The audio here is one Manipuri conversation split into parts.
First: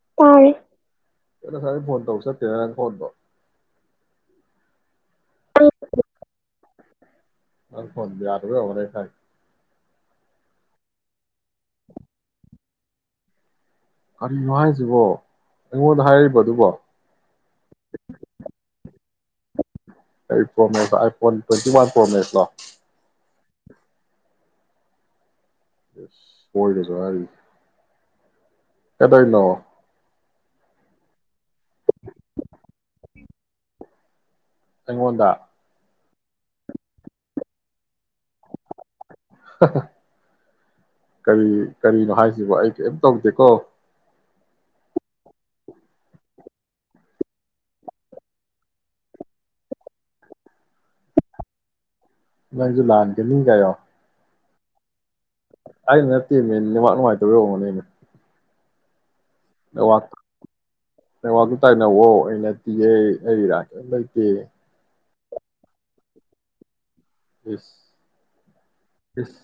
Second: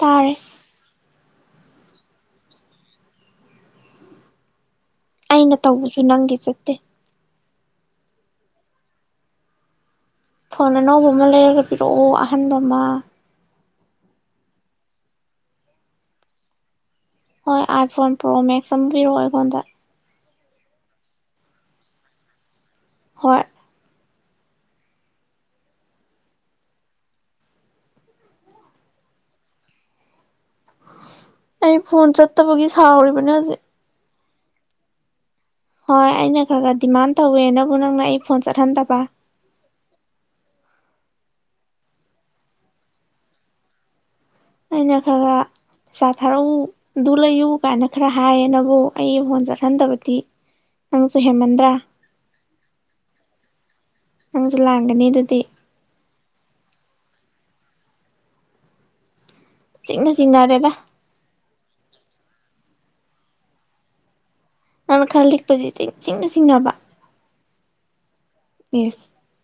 ꯇꯥꯔꯦ ꯀꯩꯅꫭ ꯉꯁꯥꯏꯒꯩ ꯐꯣꯟ ꯇꯧ ꯆꯠꯇꯦꯅ ꯅꯪ ꯐꯣꯟꯗꫭ ꯑꯩꯅ ꯇꯧꯕꯁꯨ ꯅꯪꯒꯤ ꯆꯠ ꯇꯦ ꯅꯪ ꯐꫭꯟ ꯌꯥꯗꯕꯩ ꯑꯣꯏꯔꯝꯒꯅꯤ ꯑꯩ ꯈꯪꯏ ꯐꯣꯟ ꯑꯅꯧꯕ ꯑꯃ ꯂꯩꯔꯒ ꯄꯤꯔꯛꯑꯣ ꯑꯍꯟꯕ ꯃ ꯀꯔꯤꯅꯣ ꯍꯥꯏꯁꯤꯕꯣ ꯑꯩꯉꯣꯟꯗ ꯍꯥꯏꯔꯤꯕ ꯑꯗꯨꯕꯣ ꯍꯣꯏ ꯑꯥꯏꯐꯣꯟ ꯄ꯭ꯔꯣ ꯃꯦꯛꯁ ꯑꯝ ꯄꯤꯔꯛꯑꯣ ꯑꯩꯉꯣꯟꯗ ꯀꯩ ꯐꫭꯟꯅꫭ ꯑꯥꯏ ꯐꫭꯟ ꯇ꯭ꯋꯦꯟꯇꯤꯋꯥꯟ ꯄ꯭ꯔꫭ ꯃꯦꯛꯁꯂꫭ ꯍꯣꯏ ꯏꯁ ꯍꯣꯏꯒꯁꯨ ꯍꯥꯏꯔꯤ ꯀꯩꯗꫭꯏꯅꫭ ꯑꯩ ꯐꫭꯟ ꯆꯠꯇꯕꯒꯤ ꯁꯥꯥꯎꯔꯤꯕꯅꯦ ꯍꯖꯤꯛ ꯑꯩꯉꯣꯟꯗ ꯍꯣꯏ ꯑꯩꯅ ꯈꯔ ꯈꯔ ꯗꯤꯃꯥꯟ ꯇꯧꯋꯦ ꯅꯕꯨ ꯅꯪꯅ ꯑꯩ ꯐꯣꯟ ꯆꯠ ꯍꯟ ꯗꯕ ꯀꯔꯤ ꯀꯔꯤꯅꯣ ꯍꯥꯏꯁꯤꯕꫭ ꯑꯩ ꯀꯩꯝ ꯇꯧꯗꯦꯀꯣ ꯑꯩꯅ ꯈꯔ ꯄꯩ ꯆꯥ ꯊꯥꯔꯛꯎ ꯑꯗꯨ ꯂꯩꯌꯨ ꯀꯥꯏꯅ ꯈꯔ ꯍꯥꯏꯌꯦ ꯅꯕꯨ ꯑꯩ ꯐꯥꯟ ꯆꯠꯍꯟꯗꯕꯗꯤ ꯅꯪꯁꯨ ꯍꯦꯟꯃꯟꯗ꯭ꯔꯥ ꯅꯪꯖꯨ ꯂꯥꯟꯒꯅꯤ ꯀ ꯍꯥꯏꯌꫭ ꯅꯪꯁꯨ ꯂꯥꯟꯒꯅꯤ ꯑꯗꯨꯗꯤ ꯑꯩꯩꯅ ꯅꯠꯇꯦ ꯃꯦ ꯅꯦꯠꯋꯥꯛ ꯅꯨꯡꯉꯥꯏꯇꯕꯩ ꯑꫭꯏꯔꯝꯒꯅꯦ ꯃꯦ ꯆꯤꯗ ꯆꯤꯡꯅꯔꯦꯗ ꯇꯥꯏꯅꯧꯋꫭ ꯑꯩ ꯅꯠꯇꯤꯌꯦ ꯑꯩ ꯏꯔꯥꯟ ꯀꯩꯝ ꯂꯩꯇꯦ ꯅꯪꯅ ꯈꯔ ꯂꯤꯛꯄꯁꯤꯗ ꯏꯆꯤꯡꯗ ꯆꯤꯡꯅꯕ ꯏꯁ ꯏꯁ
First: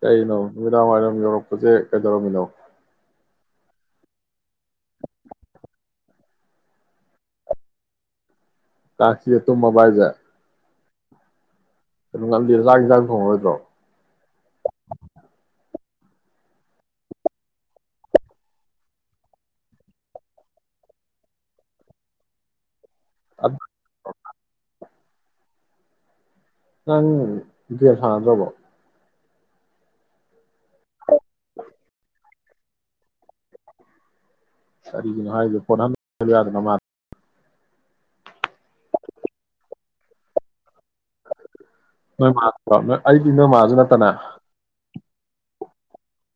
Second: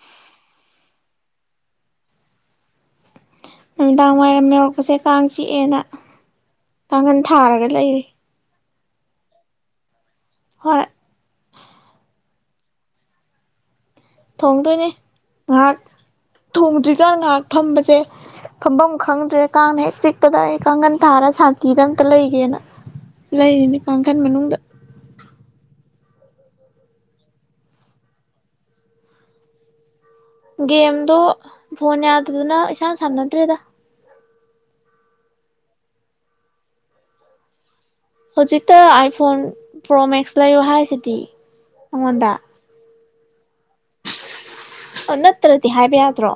ꯀꯩꯅꯣ ꯅꯨꯃꯤꯗꯥꯋꯥꯏꯔꯝ ꯌꯧꯔꯛꯄꯁꯦ ꯀꯩꯗꯧꯔꯝꯃꯤꯅꯣ ꯅꯨꯃꯤꯗꯥꯡ ꯋꯥꯏꯔꯝ ꯌꯧꯔꯛꯄꯁꯦ ꯀꯥꯡ ꯆꯤꯛꯑꯦꯅ ꯀꯥꯡꯈꯜ ꯊꯥꯔꯒ ꯂꯩꯔꯤ ꯀꯥꯆꯤꯛꯑ ꯇꯨꯝꯃꯕꫭ ꯍꯥꯏꯖꯦ ꯍꯣꯏ ꯀꯩꯅꯣ ꯉꯜꯂꯤ ꯆꯥꯛ ꯏꯟꯖꯥꯡ ꯊꯣꯡꯉꯔꯣꯏꯗ꯭ꯔꯣ ꯊꯣꯡꯗꯣꯏꯅꯦ ꯉꯍꯥꯛ ꯊꯣꯡꯗ꯭ꯔꯤꯀꯥꯟ ꯉꯍꯥꯛ ꯐꯝꯕꯁꯦ ꯐꯝ ꯕꯝ ꯈꯪꯗ꯭ꯔꯦ ꯀꯥꯡꯅ ꯍꯦꯛ ꯆꯤꯛꯄꯗ ꯑꯩ ꯀꯥꯡꯒꯟ ꯊꯥꯔ ꯁꯥꯟꯇꯤꯗ ꯑꯝꯇ ꯂꯩꯒꯦꯅ ꯂꯩꯔꯤꯅꯦ ꯀꯥꯡꯘꯟ ꯃꯅꯨꯡꯗ [inaudible] ꯅꯪ ꯒꯦꯝ ꯁꯥꯟꯅꯗ꯭ꯔꯕꫭ ꯒꯦꯝꯗꯨ ꯐꯣꯅꯌꯥ ꯑꯗꯨꯗꯨꯅ ꯏꯁꯥꯟ ꯁꯥꯟꯅꯗꯔꯦꯗ ꯀꯔꯤꯒꯤꯅꯣ ꯍꯥꯏꯁꯤ ꯐꯣꯅ ꯑꯃꯥ ꯂꯩꯍꯥꯂꯨ ꯌꯗꯔꯥ ꯅꯥꯃꯗ ꯍꯧꯖꯤꯛꯇ ꯑꯥꯏꯐꯣꯟ ꯄ꯭ꯔꯣ ꯃꯦꯛꯁ ꯂꯩꯌꯣ ꯍꯥꯏ ꯁꯤꯇꯤ ꯅꯣꯏ ꯑꯩꯉꯣꯟꯗ ꯃꯥ ꯑꯩꯗꯤ ꯅꯣꯏ ꯃꯥꯁꯨ ꯅꯠꯇꯅ ꯑ ꯅꯠꯇ꯭ꯔꯗꯤ ꯍꯥꯏꯕ ꯌꯥꯗ꯭ꯔꯣ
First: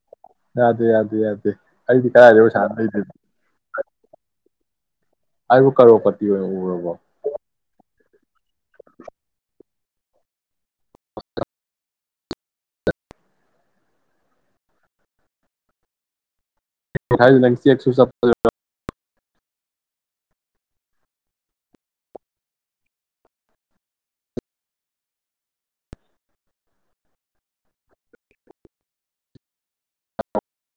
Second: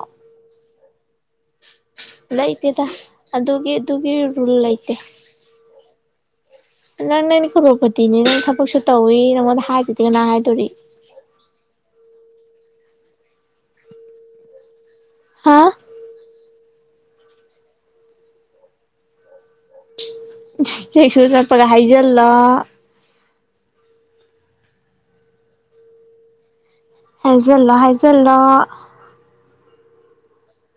ꯌꯥꯗꯦ ꯌꯥꯗꯦ ꯌꯥꯗꯦ ꯌꯥꯗꯦ ꯑꯩꯗꯤ ꯀꯥꯏꯗꯩ ꯄꯩꯁꯥꯟ ꯂꯩꯇꯦꯗ ꯂꯩꯗꯣꯏꯕꯥ ꯑꯗꯨꯒꯤ ꯑꯗꯨꯒꯤ ꯔꯨꯜ ꯑꯩꯕꯨ ꯀꯔꯣꯄꯥ [unintelligible] ꯅꯥꯪꯗ ꯑꯩꯅꯥ ꯀꯔꯣꯄꯥꯠ ꯇꯤꯅꯤ ꯅꯪ ꯊꯕꯛꯁꯨ ꯇꯧꯋꯤ ꯅꯪꯉꯣꯟꯗ ꯍꯥꯏꯗꯔꯥꯗꯤ ꯀꯅꯥ ꯍꯥꯏꯗꯣꯔꯤ ꯍꯥꯥ ꯍꯥꯏꯔꯤꯁꯤ ꯅꯡ ꯆꯦꯀ ꯁꯨ ꯆꯠꯞꯁꯤꯔꯣ ꯆꯦꯛ ꯁꯨ ꯆꯇꯄꯒ ꯍꯥꯏꯩꯖꯜꯂꯣ ꯍꯥꯏꯖꯜꯂꯣ ꯍꯥꯏꯩꯖꯂꯣ [unintelligible]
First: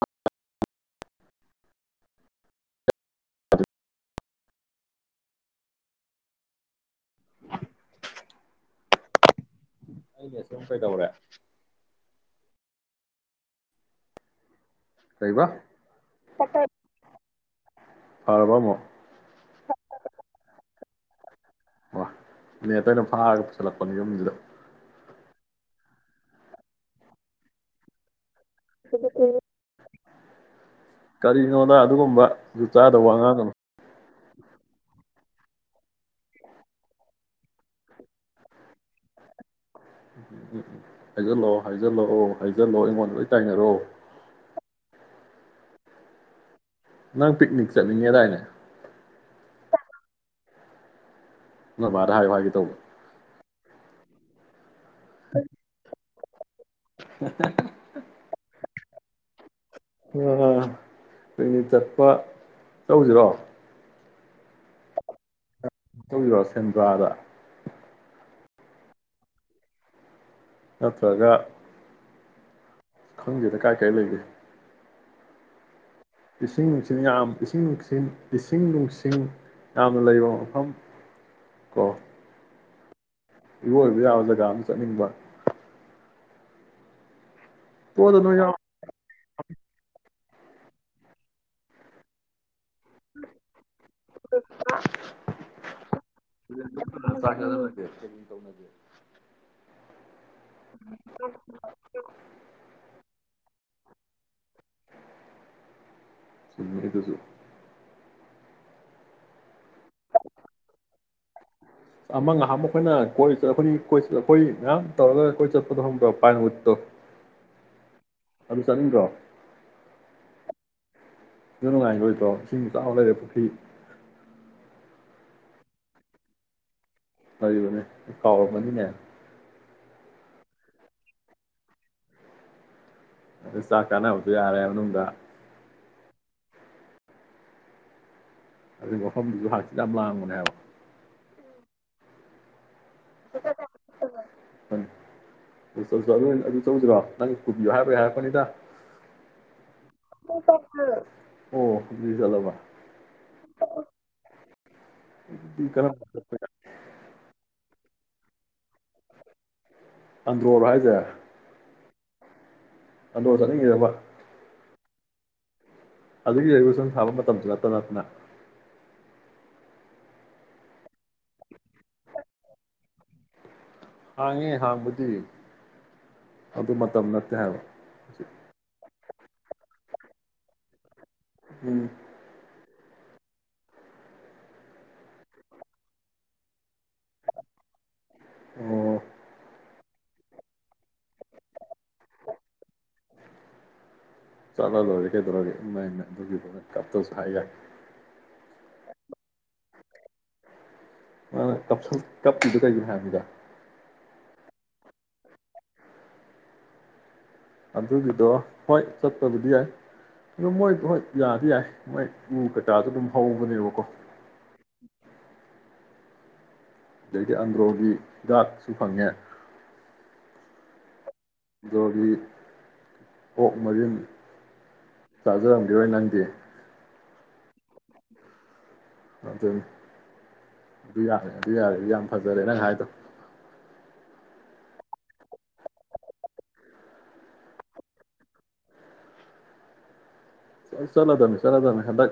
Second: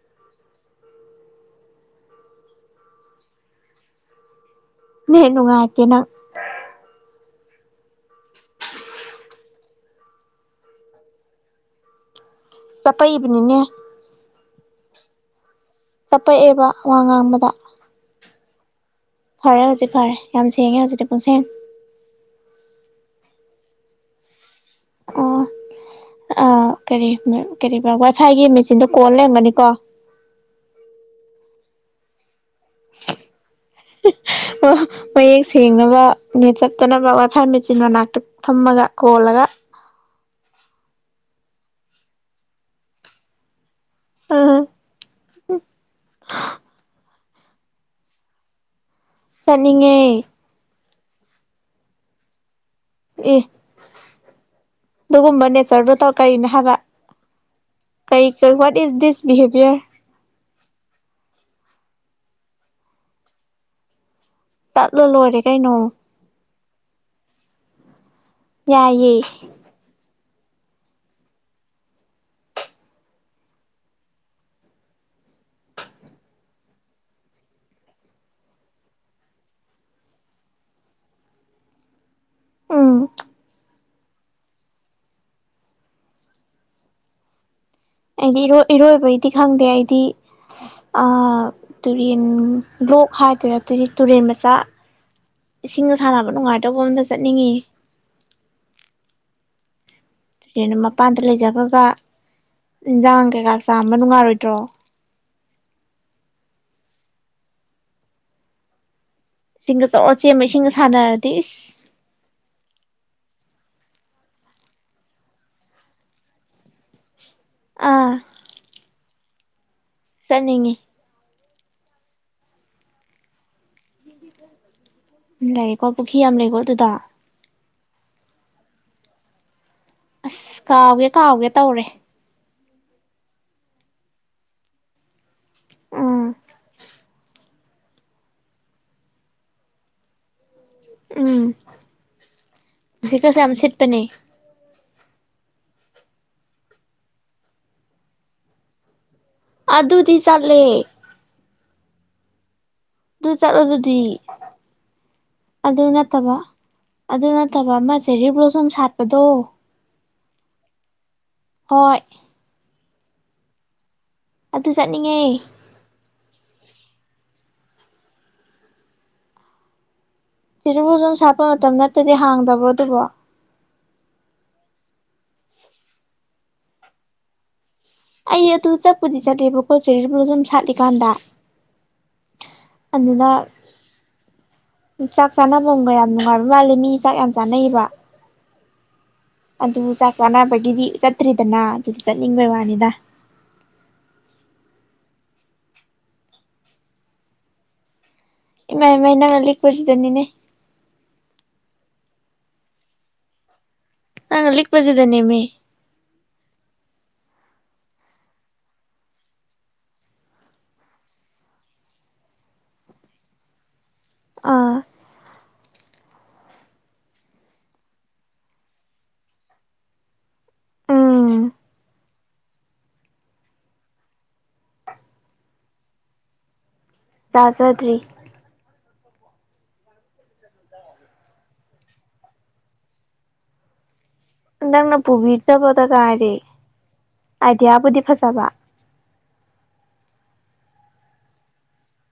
ꯅꯦꯠ ꯅꯨꯉꯥꯏꯇꯦꯟ [inaudible] ꯑꯩꯅꯁꯨꯝ ꯀꯩꯗꯧꯔꯦ ꯆꯄꯛꯏꯕꯅꯤꯅꯦ ꯀꯩꯗꯧꯕ ꯆꯄꯛꯑꯦꯕ ꯋꯥ ꯉꯥꯡꯕꯗ ꯄꯔꯕ ꯑꯃꯣꯛ ꯐꯔꯦ ꯍꯧꯖꯤꯛ ꯐꯔꯦ ꯌꯥꯝ ꯁꯦꯡꯉꯦ ꯍꯧꯖꯤꯛꯇꯤ ꯄꯨꯡꯁꯦꯡ ꯅꯦꯇꯣ ꯑꯩꯟ ꯐꯥꯔꯥꯒ ꯄꯨꯁꯤꯜꯂꯛꯄꯅꯤ ꯌꯨꯝꯁꯤꯗ ꯑꯣ ꯑ ꯀꯔꯤ ꯀꯔꯤꯕ ꯋꯥ ꯐꯩꯋꯥꯒꯤ ꯃꯦꯆꯤꯟꯗꯣ ꯀꯣꯟꯜ ꯂꯩꯔꯝꯒꯅꯤꯀꯣ ꯀꯔꯤꯅꯣꯗ ꯑꯗꯨꯒꯨꯝꯕ ꯖꯨꯗ ꯆꯥꯗꯕ ꯋꯥꯉꯥꯡꯀꯥꯅꯨ ꯃꯌꯦꯛ ꯁꯦꯡꯡꯂꯒ ꯅꯦꯠ ꯆꯞꯠꯇꯅꯕ ꯋꯥꯏ ꯐꯥꯏ ꯃꯦꯆꯤꯟ ꯃꯅꯥꯛꯇ ꯐꯝꯃꯒ ꯈꯣꯜꯂꯒ ꯎꯝ ꯎꯝ ꯎꯝ ꯍꯥꯏꯖꯜꯂꯛꯑꯣ ꯍꯥꯏꯖꯜꯂꯛꯑꯣ ꯍꯥꯏꯖꯜꯂꯛꯑꯣ ꯑꯩꯉꯣꯟꯗ ꯂꯣꯏ ꯇꯥꯏꯅꯔꯣ ꯑ ꯅꯪ ꯄꯤꯛꯅꯤꯛ ꯆꯠꯅꯤꯡꯉꯦꯗꯥꯏꯅꯦ ꯆꯅꯤꯡꯉꯦ ꯅꯣꯏꯕꯥꯗ ꯍꯥꯏꯌꯨ ꯍꯥꯏꯒꯦ ꯇꯧꯕꯅꯤ ꯑꯦ ꯑꯗꯨꯒꯨꯝꯕ ꯅꯦꯆꯔꯗꯨ ꯇꯧ ꯀꯔꯤꯟ ꯐꯥꯕ ꯀꯩ [unintelligible] ꯏꯥꯁ ꯗꯤꯁ ꯕꯤꯍꯦꯕꯤꯌꯦꯔ ꯑ ꯄꯤꯛꯅꯤꯛ ꯆꯠꯄ ꯆꯧꯁꯤꯔꯣ ꯆꯠ ꯂꯂꯣꯏꯔꯦ ꯀꯩꯅꯣ ꯆꯧꯁꯤꯔꯣ ꯁꯦꯟꯗ꯭ꯔꯥꯗ ꯌꯥꯏꯌꯦ ꯅꯠꯇ꯭ꯔꯒ ꯈꯪꯗꯦꯗ ꯀꯥꯏ ꯀꯥꯏ ꯂꯩꯒꯦ ꯏꯁꯤꯡ ꯅꯨꯡꯁꯤꯠ ꯌꯥꯝ ꯏꯁꯤꯡ ꯅꯨꯡꯁꯤ ꯏꯁꯤꯡ ꯅꯨꯡꯁꯤꯡ ꯌꯥꯝꯅ ꯂꯩꯕ ꯃꯐꯝ ꯀꯣ ꯎꯝ ꯏꯔꯣꯏꯕ ꯌꯥꯕ ꯖꯒꯥ ꯑꯃ ꯆꯠꯅꯤꯡꯕ ꯇꯣꯗ ꯅꯣꯏ ꯑꯩꯗꯤ ꯌꯥꯎ ꯏꯔꯣꯢ ꯏꯔꯣꯏꯕꯩꯗꯤ ꯈꯪꯗꯦ ꯑꯩꯗꯤ ꯑ ꯇꯨꯔꯦꯟ ꯂꯣꯛ ꯍꯥꯏꯗꯔꯦ ꯇꯨꯔꯦꯟ ꯃꯆꯥ ꯏꯁꯤꯡꯒ ꯁꯥꯟꯅꯕ ꯅꯨꯡꯉꯥꯏꯗꯧꯕ ꯑꯝꯗ ꯆꯠꯅꯤꯡꯉꯤ ꯇꯨꯔꯦꯅ ꯃꯄꯥꯟꯗ ꯂꯩꯖꯈ꯭ꯔꯒ ꯏꯟꯖꯥꯡ ꯀꯩꯀꯥ ꯆꯥꯝꯕ ꯅꯨꯡꯉꯥꯏꯔꯣꯏꯗ꯭ꯔꯣ ꯆꯨꯝꯃꯤ ꯑꯗꯨꯁꯨ ꯁꯤꯡꯒ ꯆꯣ ꯆꯦꯟꯕ ꯏꯁꯤꯡꯒ ꯁꯥꯟꯅꯗꯤꯁ ꯀꯣꯢ ꯑꯩꯈꯣꯏ ꯃꯌꯥꯝ ꯇꯧꯔꯒ ꯀꯣꯏ ꯆꯠꯄꯗꯣ ꯈꯪꯕ꯭ꯔ ꯄꯥꯏꯟꯋꯨꯠꯇꯣ ꯑꯗꯨ ꯆꯠꯅꯤꯡꯗ꯭ꯔꯣ ꯆꯅꯤꯡꯉꯤ ꯑꯗꯨ ꯅꯨꯡꯉꯥꯏꯔꯣꯏꯗ꯭ꯔꯣ ꯏꯁꯤꯡ ꯆꯥꯎꯕ ꯂꯩꯔꯦ ꯄꯨꯈ꯭ꯔꯤ ꯂꯩꯌꯦꯀꯣ ꯄꯨꯈ꯭ꯔꯤ ꯌꯥꯝ ꯂꯩꯀꯣ ꯑꯗꯨꯗ ꯀꯥꯎꯔꯝꯃꯅꯤꯅꯦ ꯑꯁ ꯀꯥꯎꯒꯦ ꯀꯥꯎꯒꯦ ꯇꯧꯔꯦ ꯑꯗꯨ ꯆꯥꯛ ꯀꯥꯅꯕꯁꯨ ꯌꯥꯔꯦ ꯃꯅꯨꯡꯗ ꯑꯥ ꯑꯗꯨ ꯃꯐꯝꯁꯨ ꯍꯥꯡꯆꯤꯠ ꯌꯥꯝ ꯂꯥꯡꯕꯅꯦ ꯍꯥꯢꯕ ꯎꯝ ꯁꯤꯠꯀꯥꯁꯨ ꯌꯥꯝ ꯁꯤꯠꯄꯅꯦ ꯑꯗꯨ ꯆꯧꯁꯤꯔꯣ ꯅꯪꯒꯤ ꯄꯨꯕꯤꯌꯣ ꯍꯥꯏꯕꯥ ꯍꯥꯏꯔꯛꯄꯅꯤꯗ ꯑꯗꯨꯗꯤ ꯆꯂꯦ ꯑꯣ ꯗꯨꯗꯤ ꯖꯂꯕ ꯑꯗꯨ ꯆꯠꯂꯣ ꯑꯗꯨꯗꯤ ꯑꯗꯨꯗꯤ ꯑꯗꯨ ꯀꯔꯝ ꯅꯠꯇꯕ ꯑꯗꯨ ꯅꯠꯇꯕ ꯑꯃ ꯆꯦꯔꯤ ꯕ꯭ꯂꯣꯁꯨꯝ ꯁꯥꯠꯄꯗꯣ ꯑꯟꯗ꯭ꯔꯣꯜ ꯍꯥꯏꯁꯦ ꯍꯣꯏ ꯑꯟꯗ꯭ꯔꯣ ꯆꯠꯅꯤꯡꯉꯤꯔꯕ ꯑꯗꯨ ꯆꯠꯅꯤꯡꯉꯦ ꯑꯗꯨꯒꯤ ꯂꯩꯕꯨ ꯁꯨꯝ ꯊꯥꯕ ꯃꯇꯝꯗ ꯅꯠꯇꯅ ꯅꯞꯅ ꯆꯤꯔꯨꯐꯨꯁꯨꯨꯝ ꯁꯥꯠꯄ ꯃꯇꯝ ꯅꯠꯇꯗꯤ ꯍꯥꯡꯗꯕ꯭ꯔꯣ ꯑꯗꯨꯕꯣ ꯍꯥꯡꯉꯤ ꯍꯥꯡꯕꯗꯤ ꯑꯗꯨ ꯃꯇꯝ ꯅꯠꯇꯦ ꯍꯥꯏꯕ ꯑꯣ ꯑꯗꯨ ꯆꯠ ꯄꯨꯗꯤ ꯆꯠꯂꯦꯕꯀꯣ ꯆꯦꯔꯤ ꯕꯨꯜꯁꯨꯝ ꯁꯥꯠꯂꯤꯀꯥꯟꯗ ꯎꯝ ꯑꯗꯨꯅ ꯆꯥꯛ ꯆꯥꯅꯕꯝꯒ ꯌꯥꯝ ꯅꯨꯡꯉꯥꯏꯕ ꯃꯥꯜꯂꯦ ꯃꯤ ꯆꯥꯛ ꯌꯥꯝ ꯆꯥꯅꯩꯌꯦꯕ ꯎꯝ ꯑꯗꯨ ꯆꯥꯛ ꯆꯥꯅꯕꯒꯤꯗꯤ ꯆꯠꯇ꯭ꯔꯤꯗꯅ ꯑꯗꯨꯗ ꯆꯠꯅꯤꯡꯕꯩ ꯋꯥꯅꯤꯗ ꯆꯠꯂ ꯂꯣꯏꯔꯦ ꯀꯩꯗꯧꯔꯒꯦ ꯏꯃꯥꯏ ꯃꯥꯏ ꯑꯗꯨꯒꯤ ꯀꯞꯇꯔ꯭ ꯁꯨ ꯍꯥꯏ ꯌꯥꯏ ꯏꯃꯥꯏ ꯏꯃꯥꯏ ꯅꯪꯅ ꯂꯤꯛꯄ ꯁꯤꯗꯅꯤꯅꯦ ꯀꯞꯄ ꯀꯞꯄꯤꯗꯨ ꯀꯩꯒꯤꯅꯣ ꯍꯥꯏꯕꯅꯤꯗ ꯅꯪꯅ ꯂꯤꯛꯄꯁꯤꯗꯅꯦꯃꯤ ꯑꯗꯨꯒꯤꯗꯣ ꯍꯣꯏ ꯆꯠꯄꯕꯨꯗꯤ ꯌꯥꯏ ꯑꯗꯣ ꯃꯣꯏ ꯍꯣꯇ ꯌꯥꯗꯤ ꯌꯥꯏ ꯃꯣꯏ ꯎ ꯀꯩꯀꯥꯗꯨ ꯑꯗꯨꯝ ꯍꯧꯕꯅꯦꯕꯀꯣ ꯑꯥ ꯑꯗꯩꯗꯤ ꯑꯟꯗ꯭ꯔꯣꯒꯤ ꯍꯤꯗꯥꯛꯁꯨ ꯐꯪꯉꯦ ꯎꯝ ꯑꯟꯗ꯭ꯔꯣꯒꯤ ꯑꯣꯛ ꯃꯔꯤꯟ ꯇꯥꯖꯔꯝꯒꯤꯔꯣꯏ ꯅꯪꯗꯤ ꯆꯥꯖꯗ꯭ꯔꯤ ꯑꯗꯨ ꯑꯗꯨ ꯌꯥꯔꯦ ꯑꯗꯨ ꯌꯥꯔꯦ ꯌꯥꯝ ꯐꯖꯔꯦ ꯅꯪ ꯍꯥꯏꯗꯣ ꯅꯪꯅ ꯄꯨꯕꯤꯗꯕꯗ ꯉꯥꯏ ꯑꯥꯏꯗꯤꯌꯥꯕꯨꯗꯤ ꯐꯖꯕ ꯆꯠꯂꯗꯝꯅꯤ ꯆꯠꯂꯗꯝꯅꯤ ꯍꯟꯗꯛ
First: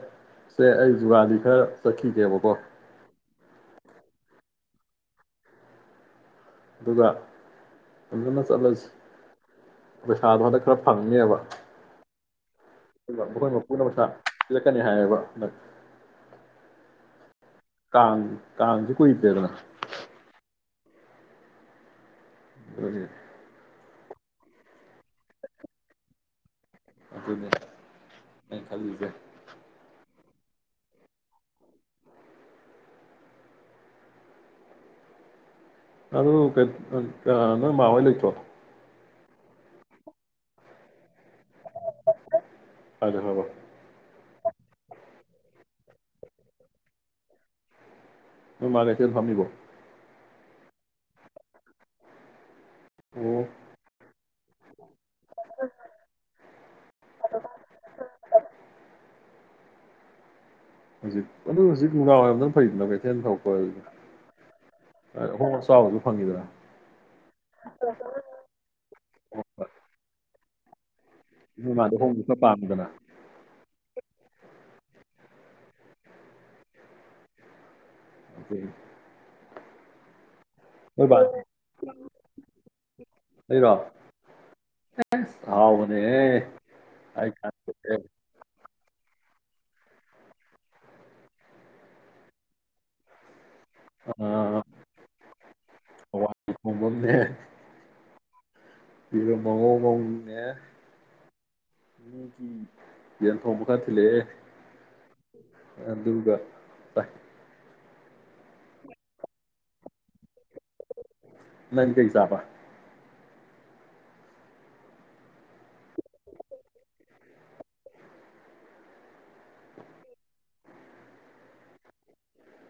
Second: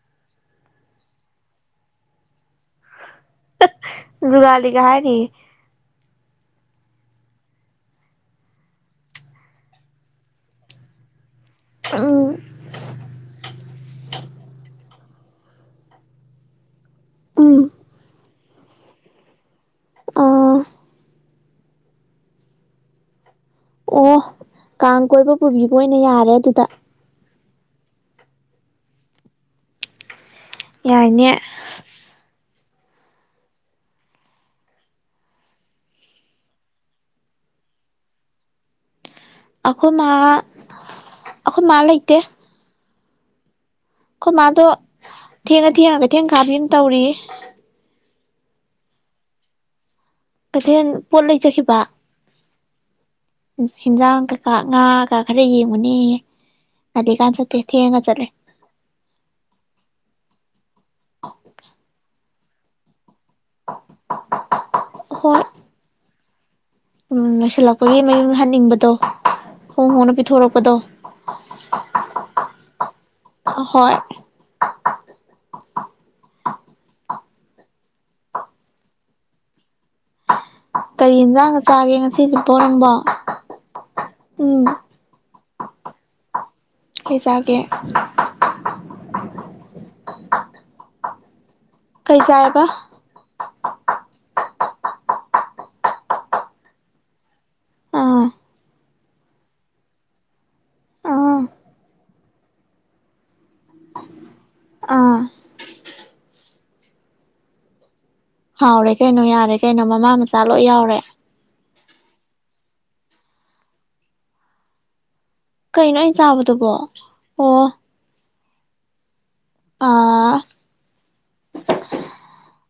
ꯨꯖꯨꯒꯥꯂꯤꯒ ꯍꯥꯏꯔꯤꯌꯦ ꯑꯗꯨꯒ ꯐꯖꯅ ꯆꯠꯂꯁꯤ ꯄꯩꯁꯥꯗꯣ ꯍꯟꯗꯛ ꯈꯔ ꯐꯪꯅꯦꯕ ꯎꯝ ꯑꯗꯨꯒ ꯃꯈꯣꯏ ꯃꯄꯨꯅ ꯄꯩꯁꯥ ꯄꯤꯔꯛꯀꯅꯤ ꯍꯥꯏꯌꯦꯕ ꯍꯟꯗꯛ ꯎꯝ ꯀꯥꯥ ꯑꯥ ꯑꯗꯨꯅꯤ ꯑꯣ ꯀꯥꯡ ꯀꯣꯏꯕ ꯄꯨꯕꯤꯕ ꯑꯣꯏꯅ ꯌꯥꯔꯦ ꯑꯗꯨꯗ ꯑꯗꯨꯅꯦ ꯑꯩꯅ ꯈꯜꯂꯤꯁꯦ ꯌꯥꯏꯅꯦ ꯑꯗꯨ ꯀꯩ ꯑ ꯅꯣꯏ ꯃꯥꯑꯣꯏ ꯂꯩꯇꯔꯣ ꯑꯩꯈꯣꯏ ꯃꯥ ꯇꯥꯗꯦ ꯍꯥꯏꯔꯣ ꯑꯩꯈꯣꯏ ꯃꯥꯗꯣ ꯊꯦꯡꯉ ꯊꯦꯡꯉꯒ ꯀꯩꯊꯦꯜ ꯀꯥꯕꯤꯑꯝ ꯇꯧꯔꯤꯌꯦ ꯅꯣꯏ ꯃꯥ ꯀꯩꯊꯦꯜ ꯐꯝꯃꯤꯕꯣ ꯀꯩꯊꯦꯜ ꯄꯣꯠ ꯂꯩ ꯆꯠꯈꯤꯕ ꯑꯣ ꯌꯦꯟꯁꯥꯡ ꯀꯩꯀꯥ ꯉꯥ ꯀꯥ ꯈꯔ ꯌꯦꯡꯉꯨꯅꯦꯌꯦ ꯉꯜꯂꯤꯀꯥꯟ ꯆꯠꯇꯦ ꯊꯦꯡꯉ ꯆꯠꯂꯤ ꯍꯧꯖꯤꯛ ꯑꯗꯨ ꯍꯧꯖꯤꯛ ꯅꯨꯝꯗꯥꯡ ꯋꯥꯏꯔꯝꯗꯅ ꯐꯩꯗꯅ ꯀꯩꯊꯦꯜ ꯊꯣꯛꯄ ꯑ ꯍꯣꯏ ꯑꯍꯣꯡ ꯑꯆꯥꯎꯁꯨ ꯐꯪꯉꯤꯗꯅ ꯎꯝ ꯂꯣꯏꯁꯤꯜꯂꯛꯄꯒꯤ ꯃꯌꯨꯝ ꯍꯟꯅꯤꯡꯕꯗꯣ ꯍꯣꯡ ꯍꯣꯡꯅ ꯄꯤꯊꯣꯔꯛ ꯄꯗꯣ ꯅꯣꯏ ꯃꯥꯗꯣ ꯑꯍꯣꯡꯕꯗꯨꯅ ꯄꯥꯝꯃꯤꯗꯅ ꯍꯣꯏ [inaudible] ꯀꯔꯤ ꯌꯦꯟꯖꯥꯡꯒ ꯆꯥꯒꯦ ꯉꯁꯤꯁꯤꯕꯣ ꯅꯪꯕꯣ ꯑꯩꯔꯣ ꯎꯝ ꯑꯍꯥꯎ ꯕꯅꯤꯍꯦ ꯀꯩ ꯍꯥꯏ ꯆꯥꯒꯦ ꯀꯥꯟꯅꯗꯦ [unintelligible] ꯀꯩ ꯆꯥꯏꯌꯦꯕ ꯑꯥ ꯍꯋꯥꯏ ꯊꯣꯡꯕ ꯑꯝꯅꯦ ꯑꯥ ꯏꯔꯝꯕꯑꯣꯅꯦꯅꯣ ꯅꯦ ꯑꯥ ꯌꯦꯟ ꯊꯣꯡꯕ ꯈꯥ ꯊꯤꯜꯂꯛꯑ ꯦ ꯑꯥ ꯑꯗꯨꯒ ꯍꯥꯎꯔꯦ ꯀꯩꯅꯣ ꯌꯥꯔꯦ ꯀꯩꯅꯣ ꯃꯥ ꯃꯃꯥ ꯃꯆꯥ ꯂꯣꯏ ꯌꯥꯎꯔꯦ ꯅꯪ ꯀꯩ ꯆꯥꯕ ꯀꯩꯅꯣ ꯑꯩꯅ ꯆꯥꯕꯗꯨꯕꯣ ꯑꯣ ꯑꯥ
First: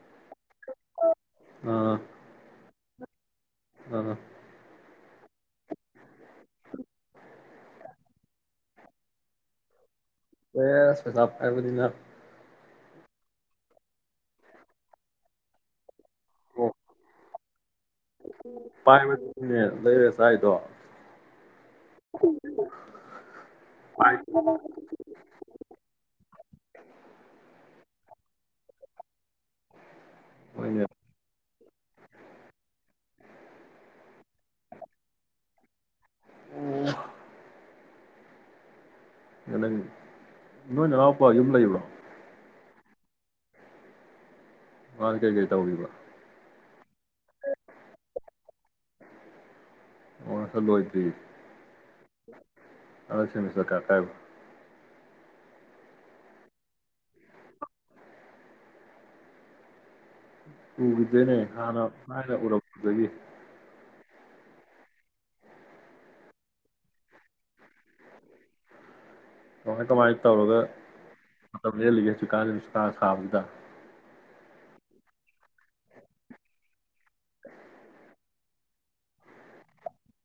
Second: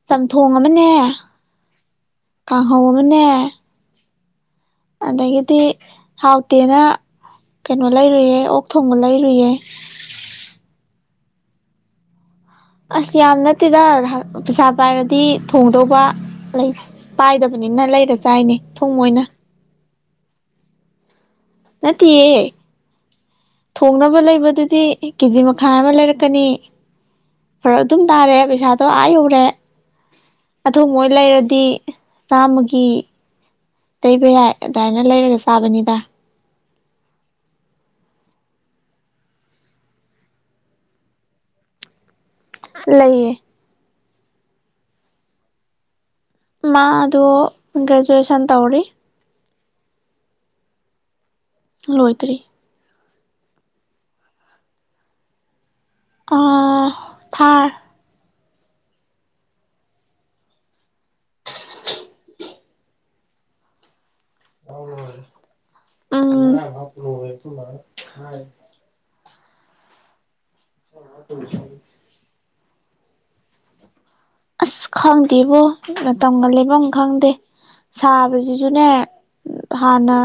ꯆꯝꯊꯣꯡ ꯑꯃꯅꯦ ꯑꯥ ꯀꯥꯡ ꯍꯧ ꯑꯃꯅꯦ ꯑꯑ ꯑꯗꯒꯤꯗꯤ ꯍꯥꯎꯇꯦꯅ ꯀꯩꯅꯣ ꯂꯩꯔꯨꯢꯌꯦ ꯑꯣꯛ ꯊꯣꯡꯕ ꯂꯩꯔꯨꯢꯌꯦ ꯌꯦꯁ ꯄꯩꯁꯥ ꯄꯥꯢꯕꯅꯤꯅꯥ ꯑꯁ ꯌꯥꯝ ꯅꯠꯇꯦꯗ ꯄꯩꯁꯥ ꯄꯥꯏꯔꯗꯤ ꯊꯣꯡꯗꯧ ꯑꯣ ꯂꯩ ꯄꯥꯏꯗꯕꯅꯤꯅ ꯂꯩꯔ ꯆꯥꯏꯅꯦ ꯑꯊꯣꯡꯕꯣꯢꯅ ꯆꯥꯔꯤꯗꯣ ꯅꯠꯇꯤꯌꯦ ꯊꯣꯡꯅꯕ ꯂꯩꯕꯗꯨꯗꯤ ꯀꯦꯖꯤ ꯃꯈꯥꯏ ꯑꯃ ꯂꯩꯔꯛꯀꯅꯤ ꯐꯔꯛ ꯑꯗꯨꯝ ꯄꯥꯢꯔꯦ ꯄꯩꯁꯥꯗꯣ ꯑ ꯌꯧꯔꯦ ꯍꯣꯏꯅꯦ ꯑꯊꯣꯡꯕ ꯑꯣꯢ ꯂꯩꯔꯗꯤ ꯆꯥꯝꯃꯒꯤ ꯂꯩꯕ ꯌꯥꯏ ꯑꯗꯥꯢꯅ ꯂꯩꯔꯒꯁꯨ ꯆꯥꯕꯅꯤꯗ ꯑꯣ ꯅꯣꯏ ꯅꯅꯥꯎꯄꯥ ꯌꯨꯝ ꯂꯩꯕ꯭ꯔꯣ ꯂꯩꯌꯦ ꯃꯗꯤ ꯀꯩ ꯀꯩ ꯇꯧꯔꯤꯕ ꯃꯥ ꯗꯣ ꯒ꯭ꯔꯦꯖꯨꯑꯦꯁꯟ ꯇꯧꯔꯤ ꯑꯣ ꯂꯣꯢꯗ꯭ꯔꯤ ꯂꯣꯏꯗ꯭ꯔꯤ ꯍꯟꯗꯛ ꯁꯦꯃꯤꯁꯇ꯭ꯔ ꯀꯌꯥ ꯀꯥꯢꯕ ꯑ ꯊꯥꯔ ꯎꯒꯤꯗ꯭ꯔꯦꯅꯦ ꯍꯥꯟꯅ ꯊꯥꯢꯅ ꯎꯔꯝꯕꯗꯒꯤ ꯎꯝ ꯀꯃꯥꯢ ꯀꯃꯥꯏ ꯇꯧꯔꯒ ꯃꯇꯝ ꯂꯦꯜꯂꯤꯒꯦ ꯍꯧꯖꯤꯛꯀꯥꯟꯖꯤ ꯅꯨꯡꯁꯥꯒ ꯁꯥꯕꯁꯤꯗ ꯑꯁ ꯈꯪꯗꯦꯕ ꯃꯇꯝꯒ ꯂꯦꯟꯕꯝ ꯈꯪꯗꯦ ꯁꯥꯕꯖꯤꯖꯨꯅꯦ ꯍꯥꯟꯅ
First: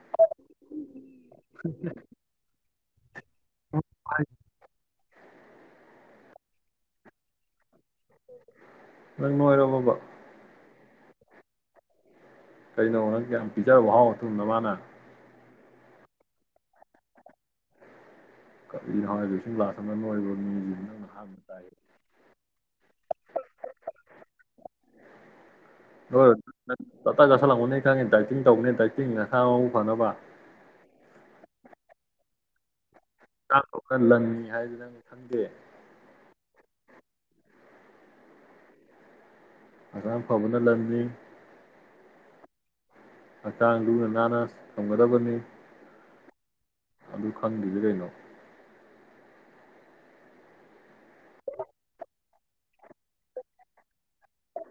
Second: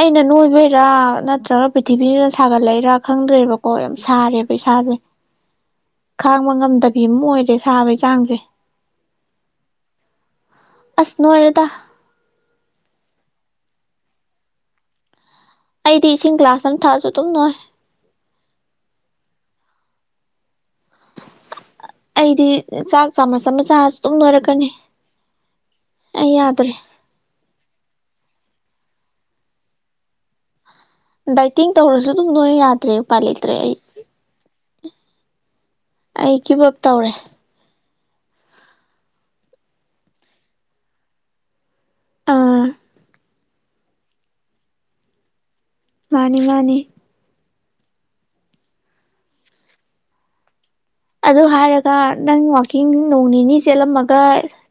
ꯑꯩꯅ ꯅꯣꯏꯕꯩꯔꯥ ꯅꯠꯇ꯭ꯔꯒ ꯄ꯭ꯔꯤꯊꯤꯕꯤꯖꯤꯅ ꯁꯥꯒꯠꯂꯛꯏꯔ ꯈꯪꯗ꯭ꯔꯦꯕꯀꯣ ꯌꯥꯝ ꯁꯥꯔꯦꯕ ꯏꯁꯥꯁꯦ ꯈꯥꯡꯕ ꯉꯝꯗꯕꯤ ꯑꯃ ꯑꯣꯏꯔꯦ ꯁꯥꯕꯩꯁ ꯃꯣꯔ ꯃꯕ ꯑꯁꯅꯨ ꯑꯔꯗ ꯀꯩꯅꯣꯪ ꯌꯥꯝ ꯄꯤꯖꯕ ꯥꯎ ꯊꯨꯝꯗ ꯃꯥꯅ ꯑꯩꯗꯤ ꯏꯁꯤꯡ ꯒꯥꯁ ꯑꯃ ꯊꯥꯁꯨ ꯑꯗꯨꯝ ꯅꯣꯏ ꯀ ꯍꯣꯏꯁꯤꯡ ꯂꯥꯁ ꯑꯣꯏꯣꯏꯕ ꯃꯤ ꯑꯩꯗꯤ ꯆꯥꯛ ꯆꯥꯃꯁ ꯑꯃ ꯆꯥꯔꯁꯨ ꯑꯗꯨꯨꯝ ꯂꯣꯏꯔꯛꯀꯅꯤ ꯑꯩ ꯅꯣꯏꯔ ꯌꯥꯗ꯭ꯔꯦ ꯤꯡ ꯇꯧꯅꯦ ꯗꯇꯤꯡ ꯃꯁꯥ ꯃꯎ ꯐꯅꯕ ꯗꯥꯏꯇꯤꯡ ꯇꯧꯔꯁꯨ ꯑꯗꯨꯝ ꯂꯣꯏꯅ ꯌꯥꯗ꯭ꯔꯦꯕ ꯂꯪꯅꯤ ꯍꯥꯏꯗꯨꯅꯪ ꯈꯪꯗꯦ ꯑꯩ ꯀꯤꯕꯞ ꯇꯧꯔꯦ ꯑꯗꯥꯡ ꯐꯥꯎꯅ ꯂꯅꯤꯅꯤ ꯑꯥ ꯍꯛꯆꯥꯡ ꯂꯨꯅ ꯅꯥꯟꯅ ꯊꯝꯒꯗꯕꯅꯤ ꯃꯥꯅꯤ ꯃꯥꯅꯤ ꯑꯅꯤ ꯈꯪꯗꯗꯤ ꯀꯩꯅꯣ ꯑꯗꯨ ꯍꯥꯏꯔꯒ ꯅꯪ ꯋꯥꯋꯥꯛꯀꯤꯡ ꯅꯣꯡ ꯅꯤꯅꯤ ꯆꯦꯜꯂꯝꯃꯒ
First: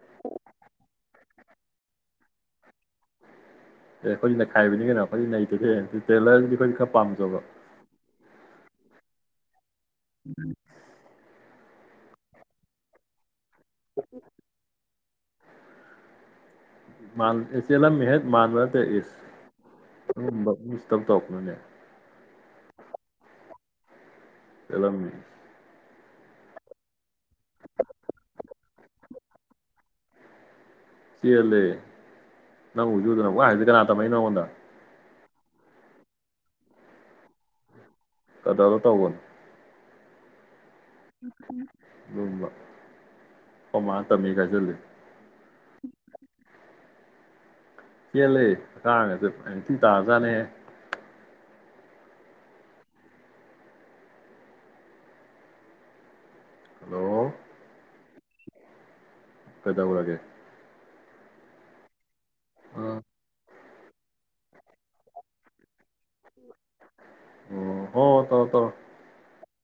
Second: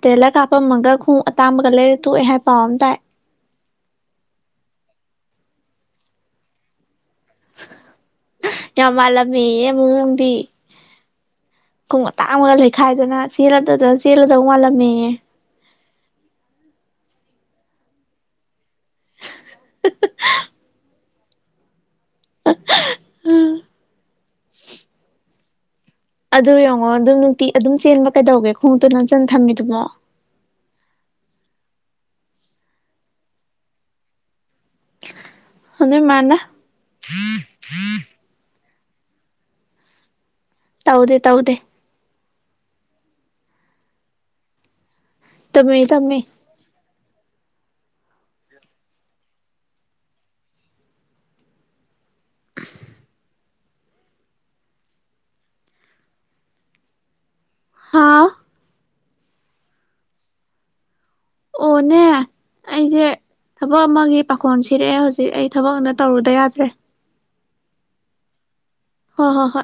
ꯇ꯭ꯔꯦꯂꯔ ꯀꯥꯞꯄꯝꯃꯒ ꯈꯣꯡ ꯑꯇꯥꯡꯕꯒ ꯂꯩꯔ ꯊꯣꯛꯑꯦ ꯍꯥꯏꯕ ꯄꯥꯎ ꯑꯃ ꯇꯥꯏ ꯑꯦꯈꯣꯏ ꯅꯈꯥꯏꯕꯅꯤ ꯀꯩꯅꯣꯈꯣꯏꯗꯤ ꯂꯩꯩꯇꯦ ꯇꯦꯂꯔꯗꯤ ꯑꯩꯈꯣꯏ ꯈꯔ ꯄꯥꯝ ꯌꯕ ꯀꯃꯂ ꯃꯤ ꯎꯝ ꯈꯣꯡ ꯑꯇꯥꯡ ꯑꯃꯒ ꯂꯩꯈꯥꯏꯗꯅ ꯆꯦꯜ ꯆꯦꯜꯂꯗꯧ ꯃꯥꯜꯂꯝꯃꯦꯑ ꯃꯥꯆꯦꯂ ꯃꯦꯍꯠ ꯃꯥꯅ [inaudible] ꯈꯤꯇꯪ ꯇꯧꯔꯛꯄꯅꯅꯦ ꯎꯝ ꯂꯃꯦ ꯑꯗꯨ ꯌꯦꯡꯉꯣ ꯑꯗꯨꯝ ꯅꯨꯡꯇꯤ ꯑꯗꯨꯝ ꯆꯦꯟꯕ ꯀꯩꯗꯧꯒꯦ ꯈꯣꯡꯎꯇꯨ ꯂꯝꯆꯟ ꯊꯝꯃꯤꯗꯨꯃꯣ ꯁꯤꯔ ꯂꯩꯦ ꯅꯪ ꯎꯗ ꯅ ꯋꯥ ꯍꯥꯏꯗ ꯀꯅꯥꯇ ꯃꯥꯏ ꯅꯉꯣꯟꯗ ꯑꯗꯨ ꯃꯥꯅ ꯑꯗꯂꯣ ꯇꯧꯕꯧꯕꯟ ꯇꯧꯗꯦ ꯎ ꯇꯧꯗꯦ ꯑꯗꯨꯒꯕ ꯑꯣꯃꯥꯅ ꯇꯝꯃꯦ ꯀꯥꯏꯁꯤꯂ ꯇꯃꯦ ꯇꯃꯦ ꯆꯦꯜꯂ ꯀꯥꯡꯉꯁꯦ ꯊꯤ ꯇꯥꯖꯥꯅꯦꯦ [inaudible] ꯍꯜꯂꯣ ꯍꯥꯥꯎ ꯀꯗꯧꯔꯒꯦ ꯑꯣꯅꯦ ꯑꯥ ꯑꯩꯁꯦ ꯊꯕꯛ ꯑꯃꯒꯤ ꯄꯥꯈꯣꯟ ꯁꯤꯔꯛꯑꯦ ꯍꯧꯖꯤꯛ ꯑꯩ ꯊꯕꯛ ꯇꯧꯔꯨꯗ ꯌꯥꯗ꯭ꯔꯦ ꯎꯝ ꯍꯣ ꯇꯧꯔꯣ ꯇꯧꯔꯣ ꯍꯣ ꯍꯣꯏ